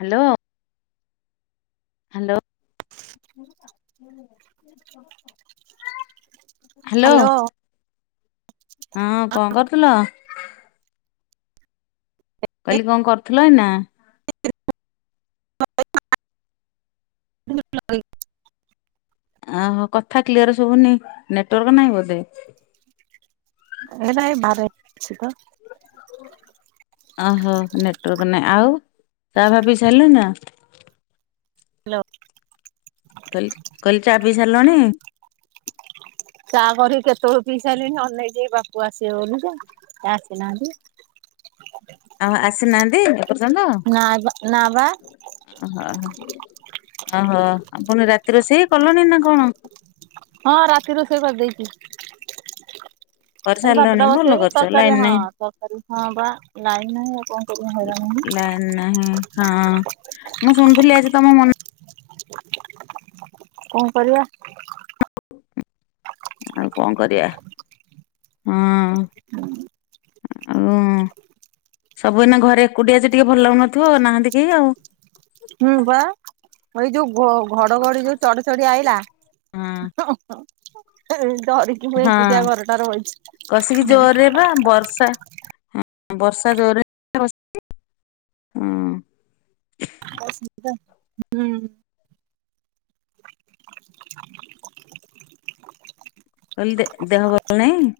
Hello. Hello. Hello. Hello ହଁ କଣ କରୁଥିଲ? କହିଲି କଣ କରୁଥିଲ ଏଇନା? [inaudible] [inaudible] ଆହୋ କଥା କ୍ଲିୟର ଶୁବୁନି ନେଟୱର୍କ ନାହିଁ ବୋଧେ? ଏଇ ନାଇଁ ବାହାରେ ଅଛି ତ। ଅହୋ ନେଟୱର୍କ ନାଇଁ ଆଉ ଚାହା ଫା ପିଇ ସାରିଲଣି ନା? ହାଲୋ। କହିଲି କହିଲି ଚା ପିଇ। ସାରିଲଣି? ଚା କରିକି କେତେବଳୁ ପିଇସାରିଲିଣିି ଅନେଇଚି ଏଇ ବାପୁ ଆସିବେବୋଲି ତ କା ଆସିନାହାନ୍ତି। ଓ ଆସିନାହାନ୍ତି ଏପର୍ଯ୍ୟନ୍ତ? ନା ବା ନା ବା। ଅହ ହ ଅହ ଆପଣ ରାତି ରୋଷେଇ କଲଣି ନା କଣ? ହଁ ରାତି ରୋଷେଇ କରିଦେଇଚି। ଖାଲି କରିସାରିଲଣି ଭାତଟା ଭଲ ବସେଇବି କରିଛ ଲାଇନ ତରକାରୀ ହଁ ନାହିଁ ତରକାରୀ ହଁ ବା ଲାଇନ୍ ନାହିଁ ଆଉ କଣ। କରିବା ହଇରାଣ ହେଲି। ଲାଇନ୍ ନାହିଁ ହଁ ମୁଁ ଶୁଣୁଥିଲି ଆଜି ତମ ମନ। କଣ କରିବା। ଆଉ କଣ କରିବା ହଁ। ଆଉଁ ସବୁଦିନ ଘରେ ଏକୁଟିଆ ଯେ ଟିକେ ଭଲ ଲାଗୁନଥିବ ନାହାନ୍ତି କେହି ଆଉ। ହୁଁ ବା ଏଇଯୋଉ ଘ ଘଡଘଡି ଯୋଉ ଚଢଚଡି ଆଇଲା ହଁ ହଁ ଏଇ ଡରିକି। ମୁଁ ହଁ ଏକୁଟିଆ ଘରଟାରେ ବଇଛି। କସିକି ଜୋରେ ପା ବର୍ଷା। ହଁ ବର୍ଷା ଜୋରରେ [unintelligible] ହଁ। [unintelligible] ହୁଁ। କହିଲି ଦେ ଦେହ ଭଲ ନାହିଁ?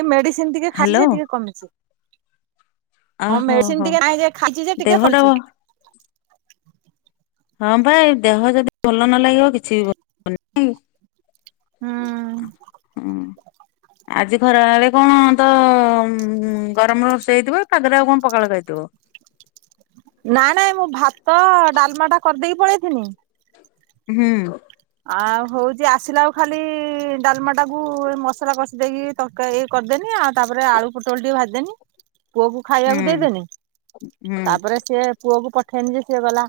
ଏ ମେଡିସିନ୍ ଟିକେ ଖାଇଚି ହ୍ୟାଲୋ ଯେ ଟିକେ କମିଛି। ହଁ ଓହୋ ମେଡିସିନ୍ ହୋ ଟିକେ କାଇଁରେ ଖାଇଛି ଯେ ଟିକେ ଦେହଟା କମିଚି। ହଁ ହଁ ପା ଏଇ ଦେହ ଯଦି ଭଲ ନ ଲାଗିବ କିଛି ବି ଭଲଲାଗିବନି କି। ହୁଁ ଅ ହୁଁ। ଆଜି ଖରାବଳେ କଣ ତ ଗରମ ରୋଷେଇ ହେଇଥିବ ପାଗରେ ଆଉ କଣ ପଖାଳ ଖାଇଥିବ। ନା ନାଇଁ ମୁଁ ଭାତ ଡାଲମା ଟା କରିଦେଇକି ପଳେଇଥିନି। ହୁଁ। ଆଉ ହଉଚି ଆସିଲେ ଆଉ ଖାଲି ଡାଲମାଟାକୁ ମସଲା କଷି ଦେଇକି। ତରକାରି କରଦେନି ଆଉ ତାପରେ ଆଳୁ ପୋଟଳ ଟିକେ ଭାଜିଦେନି ପୁଅକୁ। ଖାଇବାକୁ ହୁଁ ଦେଇଦେନି ହୁଁ ତାପରେ ସିଏ। ପୁଅ କୁ ପଠେଇନି ଯେ ସିଏ ଗଲା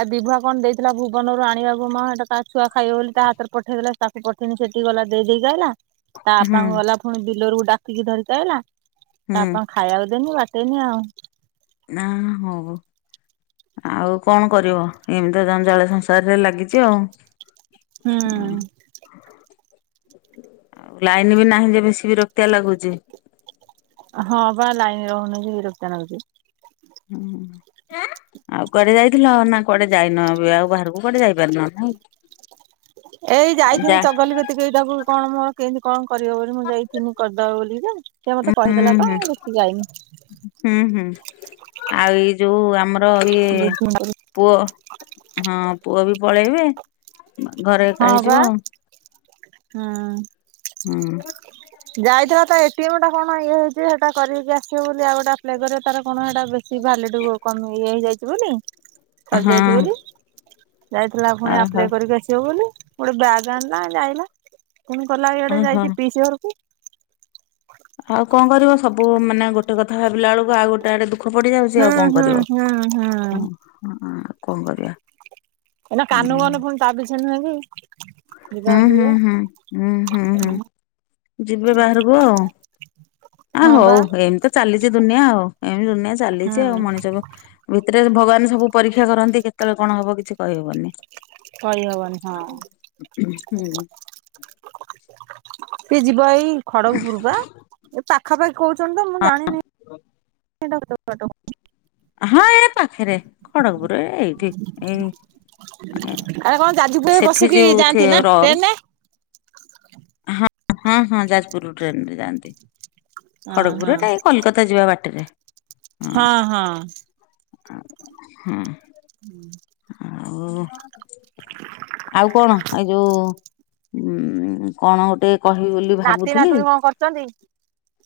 ଆ ବିଭୁଆ କଣ ଦେଇଥିଲା ଭୁବନରୁ ଆଣିବାକୁ ମ ହେଟା। ତା ଛୁଆ ଖାଇବ ବୋଲି ତା ହାତରେ ପଠେଇଦେଲା ତାକୁ ପଠେଇନି ସେଠିକି ଗଲା ଦେଇଦେଇକି ଆଇଲା ତା ହୁଁ ବାପାଙ୍କୁ ଗଲା। ପୁଣି ବିଲରୁ ଡାକିକି ଧରିକି ଆଇଲା। ହୁଁ ତାପ ଖାଇବାକୁ ଦେନି ବାଟେଇନି ଆଉ। ନାଁ ହଉ। ଆଉ କଣ କରିବ ଏମିତି ଜଞ୍ଜାଳ ସଂସାରରେ ଲାଗିଛି ଆଉ। ହୁଁ। ଆଉ ଲାଇନ ବି ନାହିଁ ଯେ ବେଶୀ ବିରକ୍ତିଆ ଲାଗୁଛି। ହଁ ପା ଲାଇନ ରହୁନି ଯେ ବିରକ୍ତିଆ ଲାଗୁଛି। ହୁଁ। ଆଉ କୁଆଡେ ଯାଇଥିଲ ନା କଆଡେ ଯାଇନ ଏବେ ଆଉ ବାହାରକୁ କୁଆଡେ ଯାଇପାରିନ ନା ଏଇ ଯାଇଥିନି ଚଗଲି କତିକି ଏଇ ତାକୁ କଣ ମୋର କେମିତି କଣ କରିବ ବୋଲି ମୁଁ ଯାଇଥିଲି କରିଦବ ବୋଲିକି ଯେ ସିଏ ମତେ ଉଁ ହୁଁ କହିଦେଲା ତ ହୁଁ ଦେଖି ଯାଇନି ହୁଁ ହୁଁ ଆଉ ଏଇ ଯୋଉ ଆମର ଇଏ ବୁଝିନି ପୁଅ ହଁ ପୁଅ ବି ପଳେଇବେ ଘରେ ଏକା ବା ହେଇଯିବ ଆଉ। ହଁ। ହୁଁ। ଯାଇଥିଲା ତା ଏଟି ଏମ୍ ଟା କଣ ଇଏ ହେଇଛି ଯେ ହେଟା କରକି ଆସିବ ବୋଲି ଆଉ ଗୋଟେ ଆପ୍ଲାଏ କରିବ ତାର କଣ ହେଟା ବେଶୀ ଭ୍ୟାଲିଡ କମ ଇଏ ହେଇଯାଇଛି ବୋଲି ହଁ ସରିଯାଇଛି ବୋଲି ଯାଇଥିଲା ପୁଣି ଓହୋ। ଆପ୍ଲାଏ କରିକି ଆସିବ ବୋଲି ଗୋଟେ ବ୍ୟାଗ ଆଣିଲା ଆଇଲା। ପୁଣି ଗଲା ଇଆଡେ ଓହୋ ଯାଇଛି ପିଇସି ଘରକୁ। ଆଉ କଣ କରିବ ସବୁ ମାନେ ଗୋଟେ କଥା ଭାବିଲା ବେଳକୁ ଆଉ ଗୋଟେ ଗୋଟେ ଆଡେ ଦୁଃଖ ପଡିଯାଉଛି ହୁଁ ଆଉ କଣ ହୁଁ କରିବ ହୁଁ ହୁଁ ହଁ ଏଇନା ଆଉ କଣ କରିବା। ଏ ନା ହୁଁ କାନୁ କାନୁ ପୁଣି ତା ପିଛା ନୁହେଁ କି? ହୁଁ ଯିବା ହୁଁ ହୁଏ ହୁଁ ହୁଁ ହୁଁ ହୁଁ ଯିବେ ବାହାରକୁ ଆଉ। ଆ ହଁ ହଉ ବା ଏମିତି ତ ଚାଲିଛି ଦୁନିଆ ଆଉ ଏମତି ଦୁନିଆ ଚାଲିଛି ଆଉ ହୁଁ ମଣିଷ ଭିତରେ ଭଗବାନ ସବୁ ପରୀକ୍ଷା କରନ୍ତି କେତେବେଳେ କଣ ହବ କିଛି କହିହବନି। କଇହବନି ହଁ। ହୁଁ। ସେ ଯିବ ଏଇ ଖଡଗପୁର ବା ଏ ପାଖ ପାଖାପାଖି କହୁଛନ୍ତି ତ ମୁଁ ଜାଣିନି [unintelligible] ହଁ ଏ ପାଖରେ ଖଡଗପୁର ଏଇଠି ଏଇ ଆରେ କଣ ଯାଜୁପୁରରୁ ସେଠି ବସିକି ଯୋଉଥି ଯାଆନ୍ତି ନା ର ଟ୍ରେନରେ? ହଁ ହଁ ହଁ ଯାଜପୁରରୁ ଟ୍ରେନ ରେ ଯାଆନ୍ତି। ହଁ ଖଡ଼ଗପୁର ଟା ଏଇ କୋଲକତା ଯିବା ବାଟରେ। ହଁ ହଁ। ହୁଁ। ହୁଁ ଆଉ ଆଉ କଣ ଏଇ ଯୋଉ ଉଁ କଣ ଗୋଟେ କହିବି ବୋଲି ନାତି ଭାବୁଥିଲି? ନାତୁଣୀ କଣ କରୁଛନ୍ତି?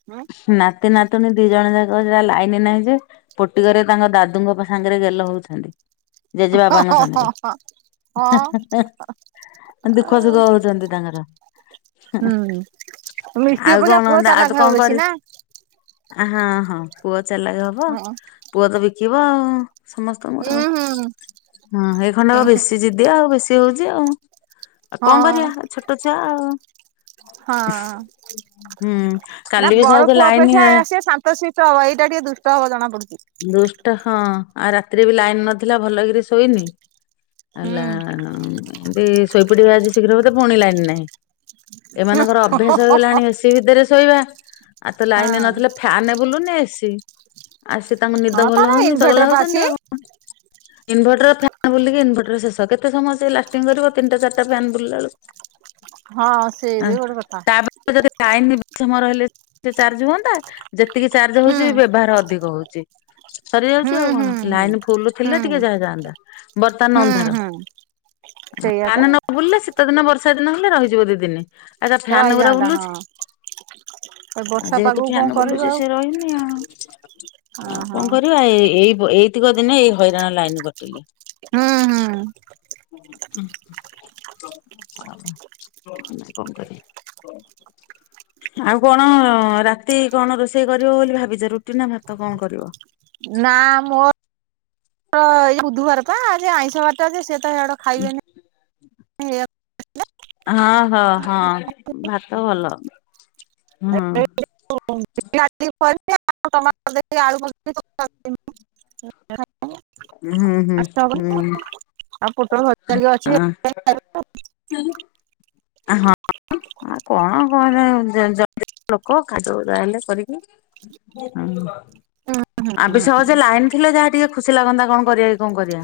ହଁ ନାତି ନାତୁଣୀ ଦି ଜଣ ଯାକ ଯାହା ଲାଇନ ନାହିଁ ଯେ ପୋଟିକରେ ତାଙ୍କ ଦାଦୁଙ୍କ ସାଙ୍ଗରେ ଗେଲ ହଉଛନ୍ତି। ଜେଜେବାବାଙ୍କ ହଁ ହଁ ସାଙ୍ଗରେ ହଁ ହେଁ ହେଁ। ଦୁଃଖ ହଁ। ସୁଖ ହଉଛନ୍ତି ତାଙ୍କର। ହୁଁ ମିଟି ଆଉ ଅପେକ୍ଷା କଣ ପୁଅ ଚାଲାକ ହବ ବେଶୀ ନାଁ? ଆ ହଁ ହଁ ପୁଅ ଚାଲାକ ହବ ହଁ ପୁଅ ତ ବିକିବ ଆଉ ସମସ୍ତଙ୍କୁ ହୁଁ ଆଉ। ହୁଁ। ହଁ ହେଇ ଖଣ୍ଡକ ବେଶୀ ଯିଦିଆ ଆଉ ବେଶୀ ହଉଛି ଆଉ। ଆଉ କଣ ହଁ କରିବା ଛୋଟ ଛୁଆ ଆଉ। ହଁ। ହୁଁ କାଲିବି ସହଯେ ଲାଇନ ଶିଷ୍ଟ ହବ ଏଇଟା ଟିକେ ଦୁଷ୍ଟ ହବ ଜଣା ପଡୁଛି। ଦୁଷ୍ଟ ହଁ ଆଉ ରାତିରେ ବି ଲାଇନ ନଥିଲା ଭଲ କିରି ଶୋଇନି। ଆ ଲା ହୁଁ। ଏ ଶୋଇପଡିବ ଆଜି ଶୀଘ୍ର ବଧେ ପୁଣି ଲାଇନ୍ ନାହିଁ। ଏମାନଙ୍କର ଅଭ୍ୟାସ ହଁ ହେଇଗଲାଣି ଏସି ଭିତରେ ଶୋଇବା, ଆଉ ତ ଲାଇନ ନଥିଲେ ଫ୍ୟାନ ବୁଲୁନି ଏସି, ଆସେ ତାଙ୍କୁ ନିଦ ହଁ ଭଲ ତାର ହଉନି ଚଗଲା ଇନଭେଟର ପା ହଉଛନ୍ତି ଅଛି। ଆଉ। ଇନଭର୍ଟର ଫ୍ୟାନ୍ ବୁଲିକି ଇନଭର୍ଟର ଶେଷ, କେତେ ସମୟ ସେ ଲାଷ୍ଟିଙ୍ଗ କରିବ ତିନିଟା ଚାରିଟା ଫ୍ୟାନ୍ ବୁଲିଲା ବେଳକୁ? ହଁ ଆ ସେବି ଗୋଟେ କଥା। ଯଦି ଲାଇନ୍ ବେଶୀ ସମୟ ରହିଲେ ସେ ଚାର୍ଜ ହୁଅନ୍ତା। ଯେତିକି ଚାର୍ଜ ହୁଁ ହଉଛି ବ୍ୟବହାର ଅଧିକ ହଉଛି। ହୁଁ ସରିଯାଉଛି ଆଉ ହୁଁ କଣ ହୁଁ ଲାଇନ ଫୁଲ ହୁଁ ଥିଲେ ଟିକେ ଯାହା ଯାଆନ୍ତା, ବର୍ତ୍ତମାନ ହୁଁ ଅନ୍ଧାର। ହୁଁ ସେଇଆ ତ ଫ୍ୟାନ ନ ବୁଲିଲେ ଶୀତ ଦିନ ବର୍ଷା ଦିନ ହେଲେ ରହିଯିବ ଦିଦିନ। ଏରା ଫ୍ୟାନ୍ ଗୁରା ରହିଯାଆନ୍ତା ହଁ ବୁଲୁଛି। ଏ ଆଉ ବର୍ଷା ଯେହେତୁ ପାଗକୁ କଣ ଫ୍ୟାନ କରିବ ବୁଲୁଛି ଆଉ ସେ ରହିନି ଆଉ। ଅ ଆଉ କଣ ହଁ କରିବା ଏ ଏଇ ଏଇତିକ ଦିନେ ଏଇ ହଇରାଣ ଲାଇନ କଟିଲେ। ହୁଁ ହୁଁ। କଣ କରି। [unintelligible] ଆଉ କଣ ରାତିକି କଣ ରୋଷେଇ କରିବ ବୋଲି ଭାବିଛ ରୁଟି ନା ଭାତ କଣ କରିବ? ନା ମୋ ଏଇ ବୁଧବାର ପା ଆଇଁଷ ବାରା ଟା ଯେ ସେତ ହେଇଆଡ ଖାଇବେନି। ହଁ ହଁ ହଁ ଭାତ ଭଲ ହୁଁ। [unintelligible] ଆଳୁ ଟମାଟ ଦେଇକି। [unintelligible] ଆଉ ପୋଟଳ ହୁଁ ହୁଁ ଭଜା ହୁଁ ଟିକେ ଅଛି ହେଥିରେ ଖାଇଦବୁ। ହୁଁ। ହଁ। ଆ କଣ କଣ ଜଣେ ଲୋକ ଖାଇଦବୁ ଜାହା ହେଲେ କରିକି। ହଁ। ଆବେ ସହଜେ ଲାଇନ୍ ଥିଲେ ଯାହା ଟିକେ ଖୁସି ଲାଗନ୍ତା କଣ କରିବା କି କଣ କରିବା।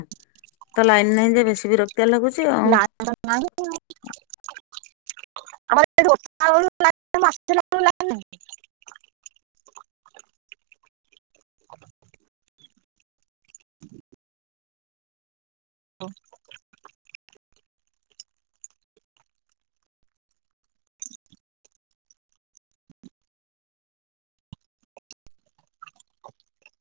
ତ ଲାଇନ ନାଇଯେ ବେଶୀ ବିରକ୍ତ ଆ ଲାଗୁଛି ଆଉ। ମ [unintelligible] ମ [unintelligible] [unintelligible]